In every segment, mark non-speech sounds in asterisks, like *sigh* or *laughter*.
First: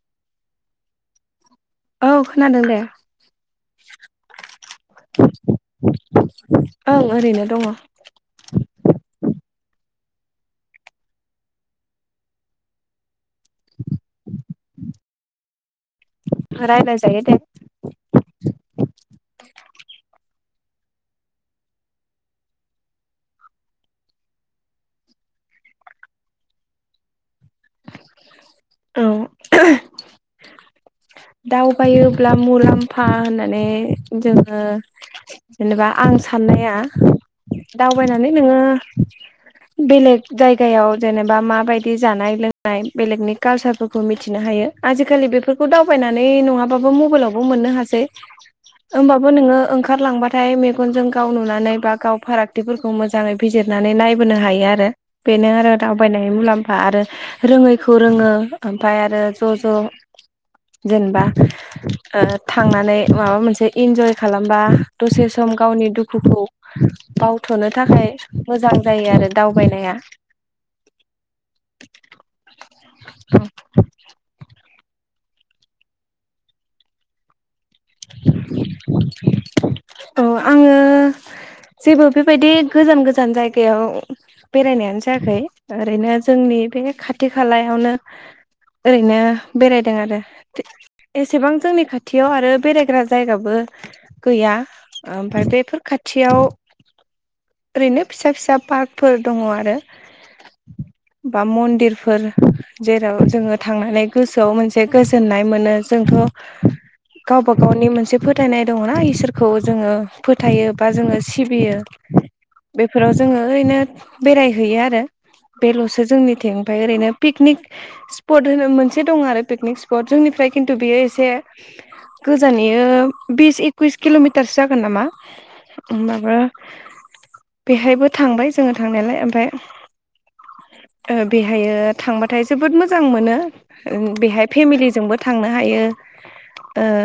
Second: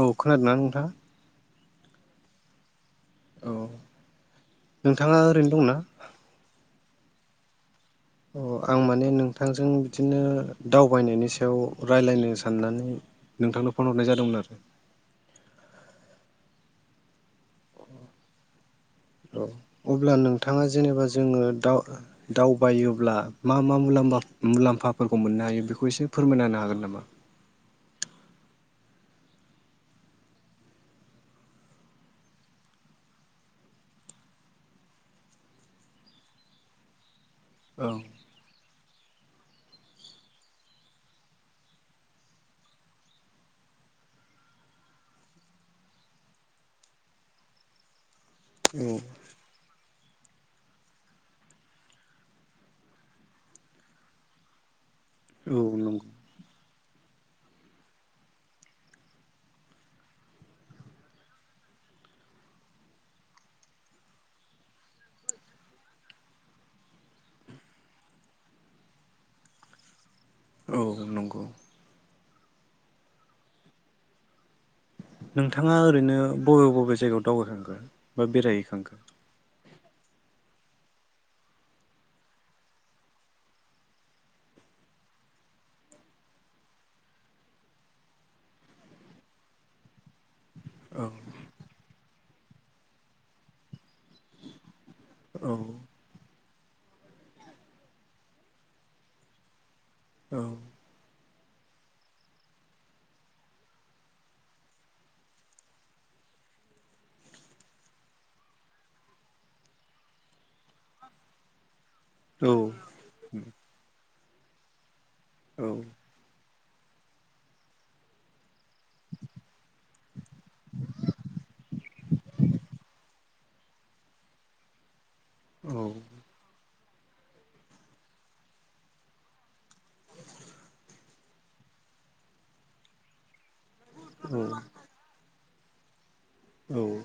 औ खोनादोंना नोंथाङा? औ खोनादों दे। औ नोंथाङा ओरैनो दंना? ओं ओरैनो दङ'। थांजों बिदिनो दावबायनायनि सायाव रायलायनो साननानै नोंथांनो फन हरनाय जादोंमोन आरो। रायलाय जायो दे। औ अब्ला नोंथाङा जेनेबा जोङो दाव-दावबायोब्ला मा मा मुलाम्बा-मुलाम्फाफोरखौ मोननो हायो बेखौ एसे फोरमायना होनो हागोन नामा? औ। दावबायोब्ला मुलाम्फा होननानै जोङो जेनेबा आं साननाया औ दावबायनानै नोङो बेलेग जायगायाव जेनेबा माबायदि जानाय लोंनाय बेलेगनि कालचारफोरखौ मिथिनो हायो। आजिखालि बेफोरखौ दाव बायनानै नङाबाबो मबाइलावबो मोननो हासै। औ ओमबाबो नोङो ओं खारलांबाथाय मेगनजों गाव नुनानै बा गाव फारागथिफोरखौ मोजाङै बिजिरनानै नायबोनो हायो आरो। बेनो औ आरो नंगौ दावबायनाय मुलाम्फा आरो रोङैखौ रोङो ओमफाय आरो ज' ज' जेनबा ओ थांनानै माबा मोनसे इन्जय खालामबा दसे सम गावनि दुखुखौ बावथ'नो थाखाय मोजां जायो आरो दावबायनाया। औ नंगौ नोंथाङा ओरैनो बबे बबे जायगायाव दावबायखांखो? बा बेरायहैखांखो? अ आङो जेबो बेबायदि गोजान गोजान जायगायाव बेरायनायानो जायाखै ओरैनो जोंनि बे खाथि खालायावनो ओरैनो बेरायदों आरो। औ एसेबां जोंनि खा थियाव आरो बेरायग्रा जायगाबो गैया। ओमफाय औ बेफोर खाथियाव ओरैनो फिसा फिसा पार्कफोर दङ आरो औ बा मन्दिरफोर जेराव जोङो थांनानै गोसोआव मोनसे गोजोननाय मोनो जोंथ' गावबा गावनि मोनसे फोथायनाय दङ'ना इसोरखौ जोङो फोथायो बा जोङो सिबियो बेफोराव जोङो ओरैनो बेरायहैयो आरो औ बेल'सो जोंनिथिं ओमफ्राय ओरैनो पिकनिक स्पट होनो मोनसे दं आरो पिकनिक स्पट जोंनिफ्राय खिन्थु बेयो एसे गोजान इयो बिस एकुइस किल'मिटारसो जागोन नामा। ओमबाबो बेहायबो थांबाय जोङो थांनायालाय ओमफ्राय ओ बेहायो थांबाथाय जोबोद मोजां मोनो ओ औ बेहाय फेमिलिजोंबो थांनो हायो औ ओ औ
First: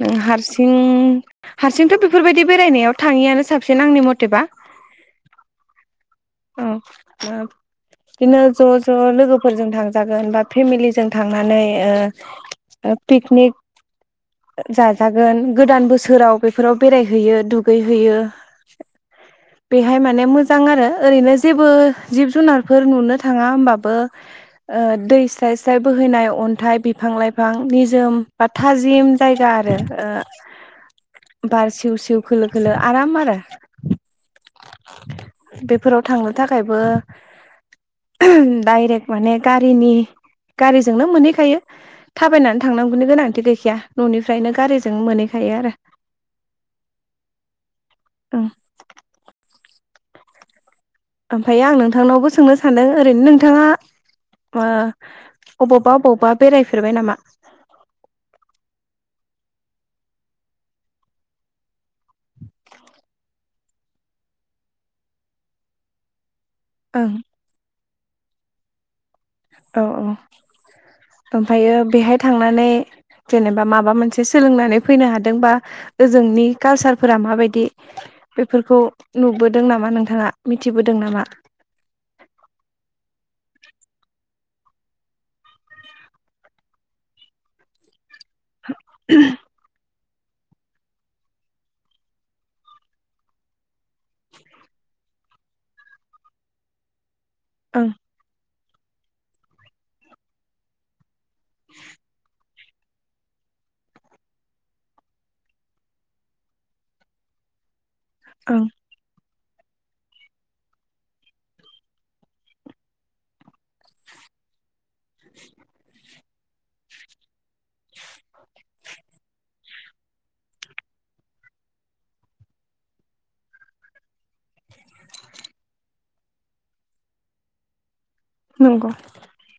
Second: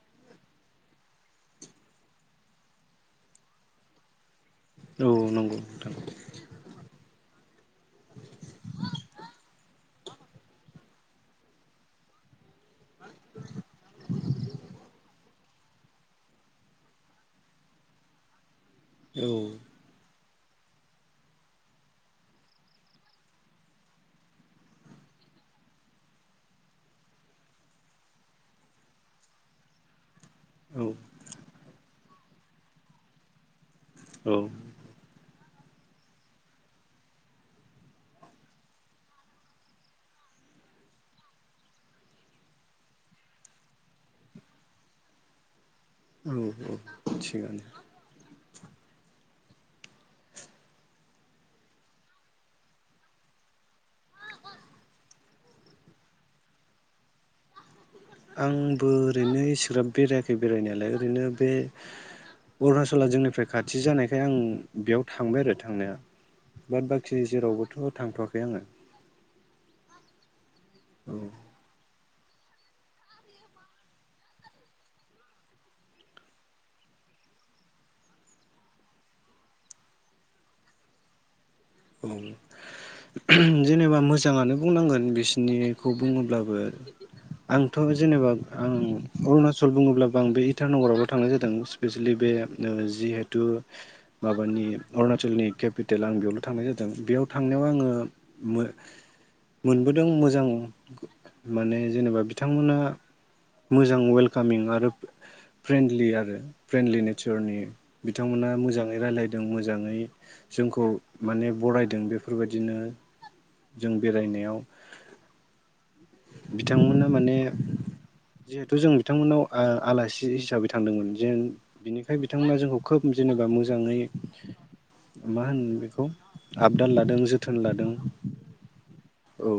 नों हारसिं हारसिंथ' बेफोरबायदि बेरायनायाव थाङियानो साबसिन आंनि मथेबा। औ नंगौ नोंथां औ ओ बिदिनो ज' ज' लोगोफोरजों थांजागोन बा फेमिलिजों थांनानै ओ पिकनिक जाजागोन गोदान बोसोराव बेफोराव बेरायहैयो दु गै हैयो। औ। ने मोजां आरो ओरैनो जेबो जिब जुनारफोर नुनो थाङा होमबाबो ओ दै स्राय स्राय बोहैनाय अन्थाइ बिफां लाइफां निजोम बा थाजिम जायगा आरो ओ औ बार सिउ सिउ खोलो खोलो आराम आरो। औ। बेफोराव थांनो थाखायबो डाइरेक्ट माने गारिनि गारिजोंनो मोनहैखायो थाबायनानै थांनांगौनि गोनांथि गैखाया ननिफ्रायनो गारिजों मोनहैखायो आरो। औ औ। ओं थिगानो। ओमफ्राय आं नोंथांनावबो सोंनो सानदों ओरैनो नोंथाङा ओ अबावबा अबावबा बेरायफेरबाय नामा आंबो ओरैनो इसिग्राब बेरायाखै बेरायनायालाय ओरैनो बे अरुणाचला जोंनिफ्राय खाथि जानायखाय आं बेयाव थांबाय आरो थांनाया बाद ओं बाखि जेरावबोथ' थांथवाखै आङो औ औ औ ओमफ्रायो बेहाय थांनानै जेनेबा माबा मोनसे सोलोंनानै फैनो हादों बा ओजोंनि कालसारफोरा माबायदि बेफोरखौ नुबोदों नामा नोंथाङा मिथिबोदों नामा जेनेबा मोजाङानो बुंनांगोन बिसिनिखौ बुङोब्लाबो आंथ' जेनेबा आं अरुणाचल बुङोब्ला आं बे इटानगरावल थांनाय जादों स्पेसिलि बे ओ जिहेथु माबानि अरुणाचलनि केपिटेल आं बेयावल' थांनाय जादों बेयाव थांनायाव ओं आङो मो मोनबोदों मोजां। माने जेनेबा बि बिथांमोना मोजां वेलकामिं आरो फ्रेन्डलि आरो फ्रेन्डलि नेचारनि बिथांमोना ओं मोजाङै रायलाय जों मोजांङै जोंखौ माने बरायदों बेफोरबायदिनो जों बेरायनायाव बिथांमोना माने जिहेथु जों बिथांमोनाव ओ आलासि हिसाबै थांदोंमोन जेन बिनिखाय बिथांमोना जोंखौ खोब जेनेबा मोजाङै मा होनो बेखौ आबदाल लादों जोथोन लादों। नंगौ औ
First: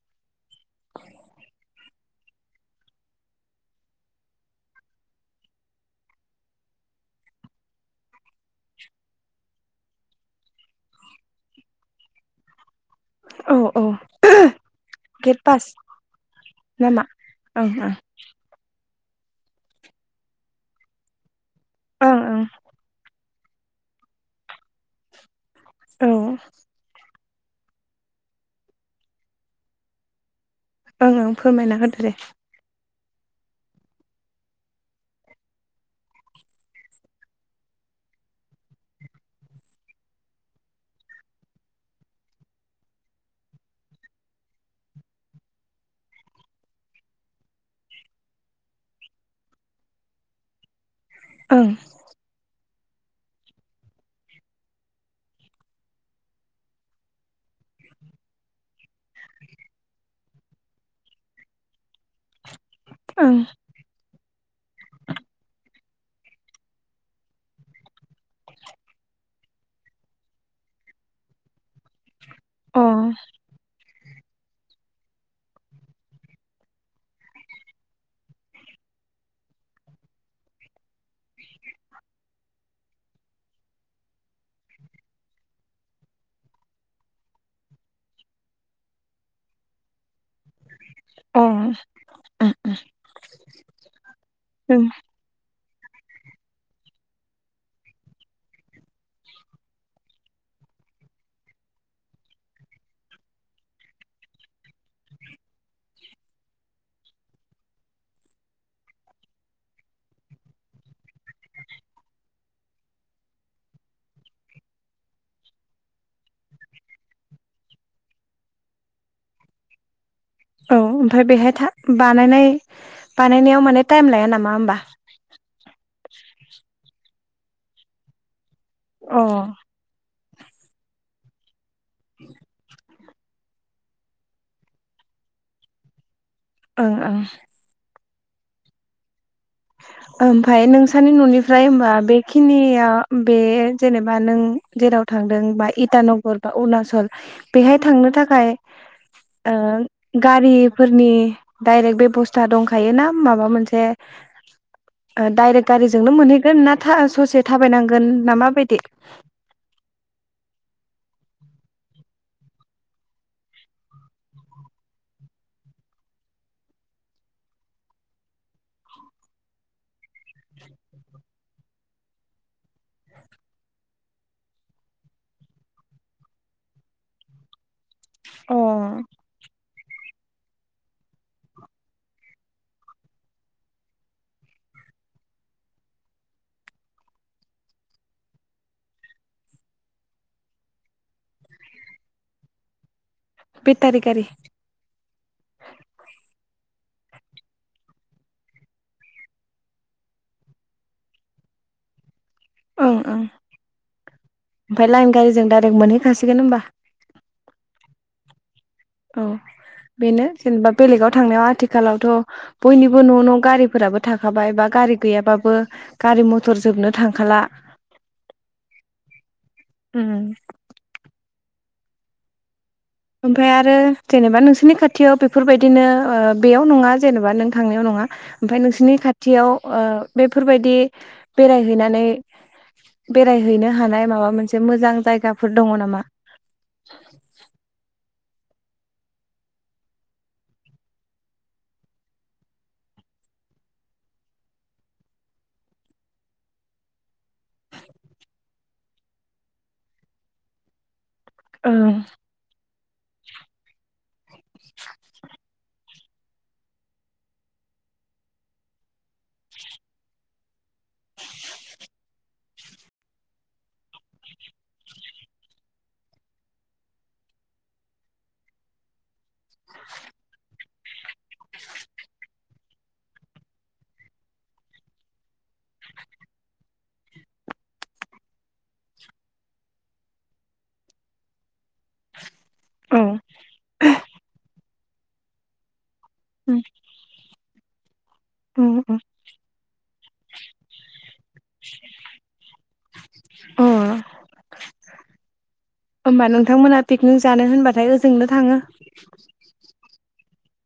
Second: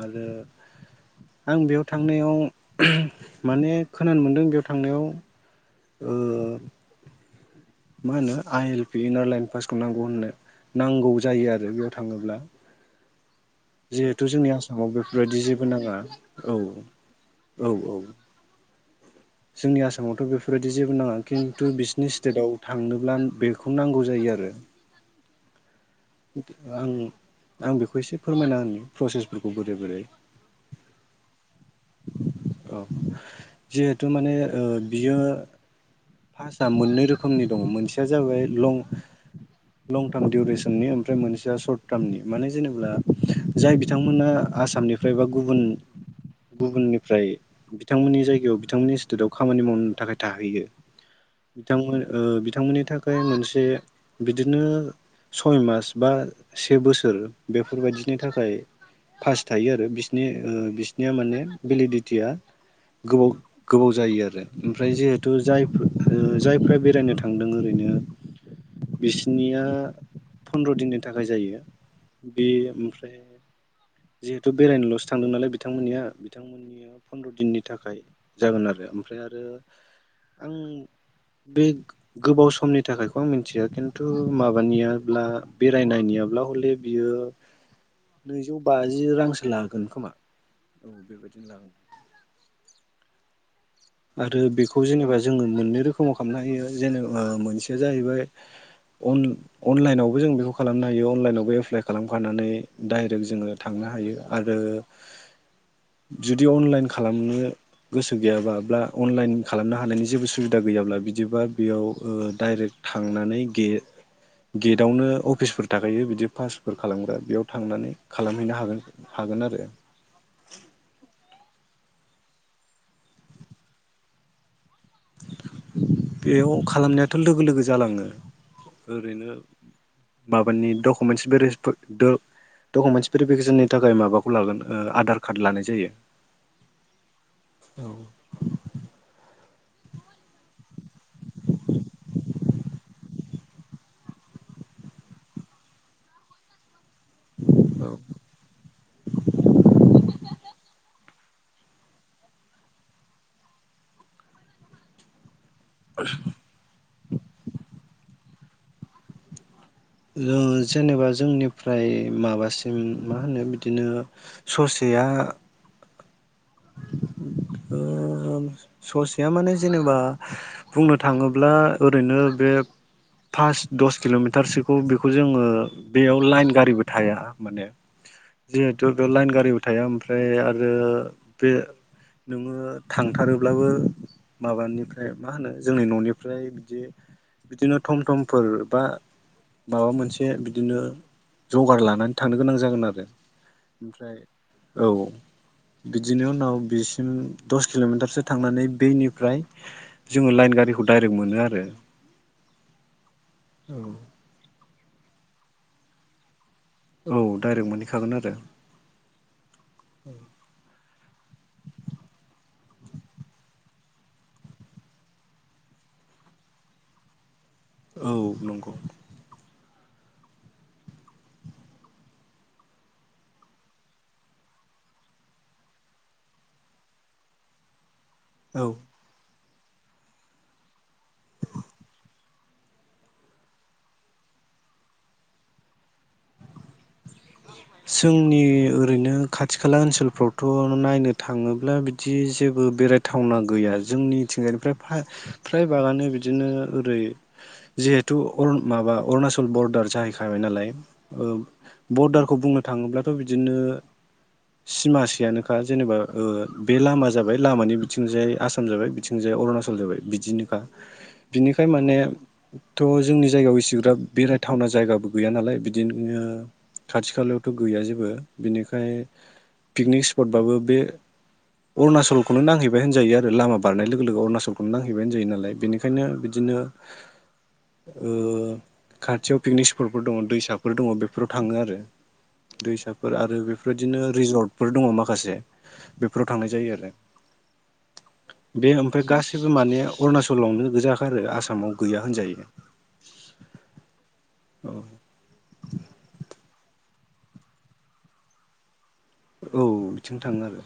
आरो आं बेयाव थांनायाव माने खोनानो मोनदों बेयाव थांनायाव ओ मा होनो आइ एल पि इनार लाइन पासखौ नांगौ होननो नांगौ जायो आरो बेयाव थाङोब्ला। औ औ जिहेथु जोंनि आसामाव गेट बेफोरबायदि पास जेबो नाङा औ नामा ओं औ ओं औ जोंनि आसामावथ' बेफोरबायदि जेबो नाङा खिन थु बिसिनि ओं ओं स्टेटाव थांनोब्ला बेखौ नांगौ जायो आरो। औ आं आं बेखौ एसे फोरमायना होनो प्रसेसफोरखौ बोरै बोरै ओं ओं फोरमायना होदो दे। औ जिहेथु माने ओ बियो पास्टआ मोननै रोखोमनि दङ मोनसेया जाबाय लं लं टार्म उरेसननि ओमफ्राय मोनसेया शर्ट टार्मनि माने जेनेबा जाय बिथांमोना आसामनिफ्राय बा गुबुन गुबुननिफ्राय बिथांमोननि जायगायाव बिथांमोननि स्टेटआव खामानि मावनो थाखाय थाहैयो। ओं बिथांमोन ओ बिथांमोननि नि थाखाय मोनसे बिदिनो सय मास बा से बोसोर बेफोरबायदिनि थाखाय फास थायो आरो बि नि बिसनिया माने भेलिडिटिया गोबाव ओं गोबाव जायो आरो ओमफ्राय जिहेथु जाय ओ जायफ्रा बेरायनो थांदों ओरैनो बिसिनिया फनन्द्र' दिननि थाखाय जायो बे अ ओमफ्राय जिहेथु बेरायनोल'सो थांदों नालाय बिथांमोननिया बिथांमोननिया फन्द्र' दिननि थाखाय जागोन आरो ओमफ्राय आरो आं बे गोबाव समनि थाखायखौ आं मिथिया खिन्थु माबानियाब्ला बेरायनायनियाब्ला हले बियो नैजौ बाजि रांसो लागोन खोमा औ बेबायदिनो लागोन ओं आरो बेखौ जेनेबा जोङो मोननो रोखोमाव खालामनो हायो जेनेबा मोनसेया जाहैबाय अन-अनलाइनावबो जों बेखौ खालामनो हायो अनलाइनावबो एप्लाइ खालामखानानै दडाइरेक्ट जोङो थांनो हायो आरो जुदि अनलाइन खालामनो गोसो गैयाबा ब्ला अनलाइन खालामनो हानायनि जेबो सुबिदा गैयाब्ला बिदिबा बेयाव डाइरेक्ट थांनानै गे-गेटआवनो अफिसफोर थाखायो बिदि पासफोर खालामग्रा बेयाव थांनानै खालामहैनो हागोन हागोनआरो औ ओमफ्राय बेहाय था बानाय बानायनायाव माने टाइम लाया नामा होमबा? बेयाव खालामनाया लोगो लोगो जालाङो अ ओरैनो ओं माबानि डकुमेन्टस भेर *unintelligible* द दकमेन्टन्स भेरिफिकेसननि थाखाय माबाखौ लागोन ओ आधार कार्ड लानाय जायो ओं ओं औ ओमफ्राय नोंसोरनि न'निफ्राय होनबा बेखिनिया बे जेनेबा नों जेराव थांदों बा इटानगर बा अरुणाचल बेहाय थांनो थाखाय ओ गारिफोरनि डाइरेक्ट बेब'स्था दंखायो ना माबा मोनसे ओ डाइरेक्ट गारिजोंनो मोनहैगोन ना फा ससे थाबायनांगोन ना माबायदि ओ जेनेबा जोंनिफ्राय माबासिम मा होनो बिदिनो ससेया ओ ससेया माने जेनेबा बुंनो थाङोब्ला ओरैनो बे पास दस किल'मिटारसोखौ बेखौ जोङो बेयाव लाइन गारिबो थाया माने अ जिहेतु बेयाव लाइन गारिबो थाया ओमफ्राय आरो बे नोङो थांथारोब्लाबो माबानिफ्राय मा होनो जोंनि न'निफ्राय बिदि बिदिनो थम थमफोर बा माबा मोनसे बिदिनो जगार लानानै थांनो गोनां जागोन आरो बेटारि ओमफ्राय गारि औ बिदिनि उनाव बिसिम दस किल'मिटारसो थांनानै बैनिफ्राय जोङो लाइन गारिखौ डाइरेक्ट मोनो आरो औ ओमफ्राय लाइन गारिजों दाइरेक्ट मोनहै खासिगोन होनबा औ डाइरेक्ट मोनहैखागोन आरो औ बेनो जेनेबा बेलेगाव थांनायाव आथिखालावथ बयनिबो न न गारिफोराबो थाखाबाय बा गारि गैयाबाबो गारि मथर जोबनो थांखाला औ नंगौ उम ओमफ्राय आरो जेनेबा नोंसोरनि खाथियाव बेफोरबायदिनो ओ बेयाव नंङा जेनेबा नों थांनायाव नङा ओमफ्राय औ नोंसिनि खाथियाव ओ बेफोरबायदि बेरायहैनानै बेरायहैनो हानाय माबा मोनसे मोजां जायगाफोर दंङ नामा *unintelligible* जोंनि ओरैनो खाथि खाला ओनसोलफ्रावथनायनो थांङोब्ला बिदि जेबो बेरायथावना गैया जोंनिथिंजायफ्राय फ्राय बागानो बिदिनो ओरै जिहेथु अरु माबा अरुणाचल बरदार जाहैखाबाय नालाय औ ओं बरडारखौ बुंनो थाङोब्लाथ बिदिनो सिमासे आनोखा जेनेबा बे लामा जाबाय लामानि बिथिंजाय आसाम जाबाय ओ बे लामा जाबाय लामानि बिथिंजाय आसाम जाबाय बिथिंजाय अरुणाचल जाबाय बिदिनोखा बिनिखाय मानेथ जोंनि जायगायाव इसिग्राब बेरायथावना जायगाबो गैया नालाय बिदिनो खाथि खालायावथ गैया जेबो बिनिखाय पिकनिक स्पटबाबो बे अरुणाचलखौनो नांहैबाय होनजायो आरो लामा बारनाय लोगो लोगो अरुणाचलखौनो नांहैबाय होनजायो नालाय बेनिखायनो बिदिनो ओ खाथियाव पिकनिक स्पटफोर दंङ दैसाफोर दंङ बेफोर बेफोराव थांङो आरो औ दैसाफोर आरो बेफोरदिनो रिजर्ट फोर दंङ माखासे बेफोराव थांनाय जायो आरो बे ओमफ्राय गासैबो माने अरुणाचलावनो गोजाखा आरो आसामाव गैया होनजायो अ औ ओनबा नोंथांमोना पिकनिक जानो होनबाथाय ओजोंनो थांङो औ थांङो आरो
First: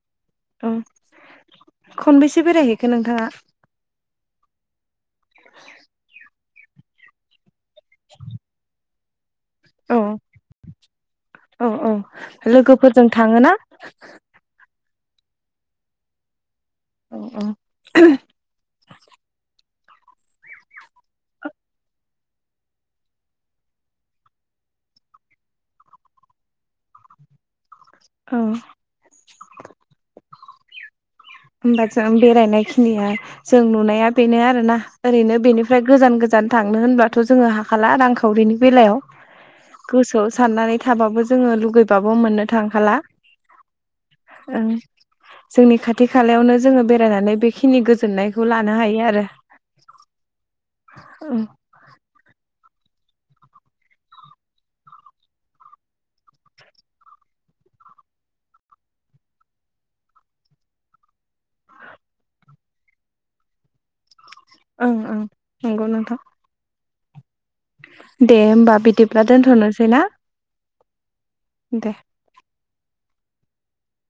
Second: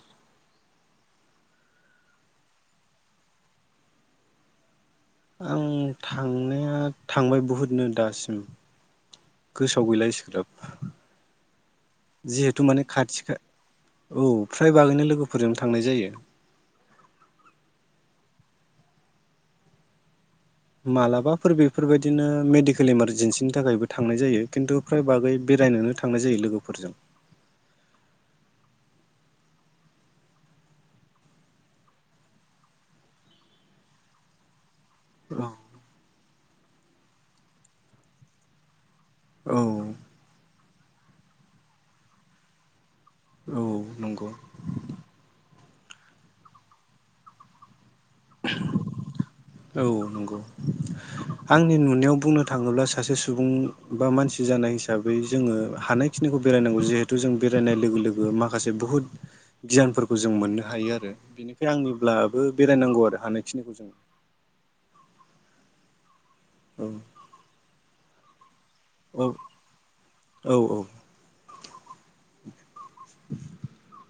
ओं खनबैसे बेरायहैखो नोंथाङा आं थां नाया थांबाय बुहुद नो दासिम गोसोआव औ गैला एसेग्राब औ औ जिहेथु माने लोगोफोरजों खाथि खा थाङोना? औ फ्राय बागैनो लोग गुफोरजोंनो थांनाय जायो अ अ *unintelligible* मालाबाफोर बेफोरबायदिनो मेडिकेल इमारजेन्सिनि थाखायबो थांनाय जायो खिन्थु फ्राय बागै बेरायनोनो थांनाय जायो लोगोफोरजों औ होमबा जों बेरायनाय खिनिया जों नुनाया बेनो आरोना ओरैनो औ बेनिफ्राय गोजान गोजान थांनो होनबाथ जोंङो हाखाला रांखावरिनि बेलायाव औ गोसोआव साननानै थाबाबो जोङो लुगैबाबो मोननो थांखाला। औ नंगौ। ओं जोंनि खाथ थि खालायावनो जोङो बेरायनानै बेखिनि गोज जोननायखौ लानो हायो आरो औ नंगौ ओं आंनि नुन नियाव बुंनो थाङोब्ला सासे सुबुं बा मानसि जानाय हिसाबै जोङो हानायखिनिखौ बेरायनांगौ जिहेथु जों बेरायनाय लोगो लोगो माखासे बुहुद गियानफोरखौ जों मोननो हायो आरो बिनिखाय आंनिब्लाबो बेरायनांगौ आरो हानायखिनिखौ जों ओं ओं नंगौ नोंथां। औ दे होमबाब बिदिब्ला दोन्थ'नोसै ना? औ औ दे *inaudible*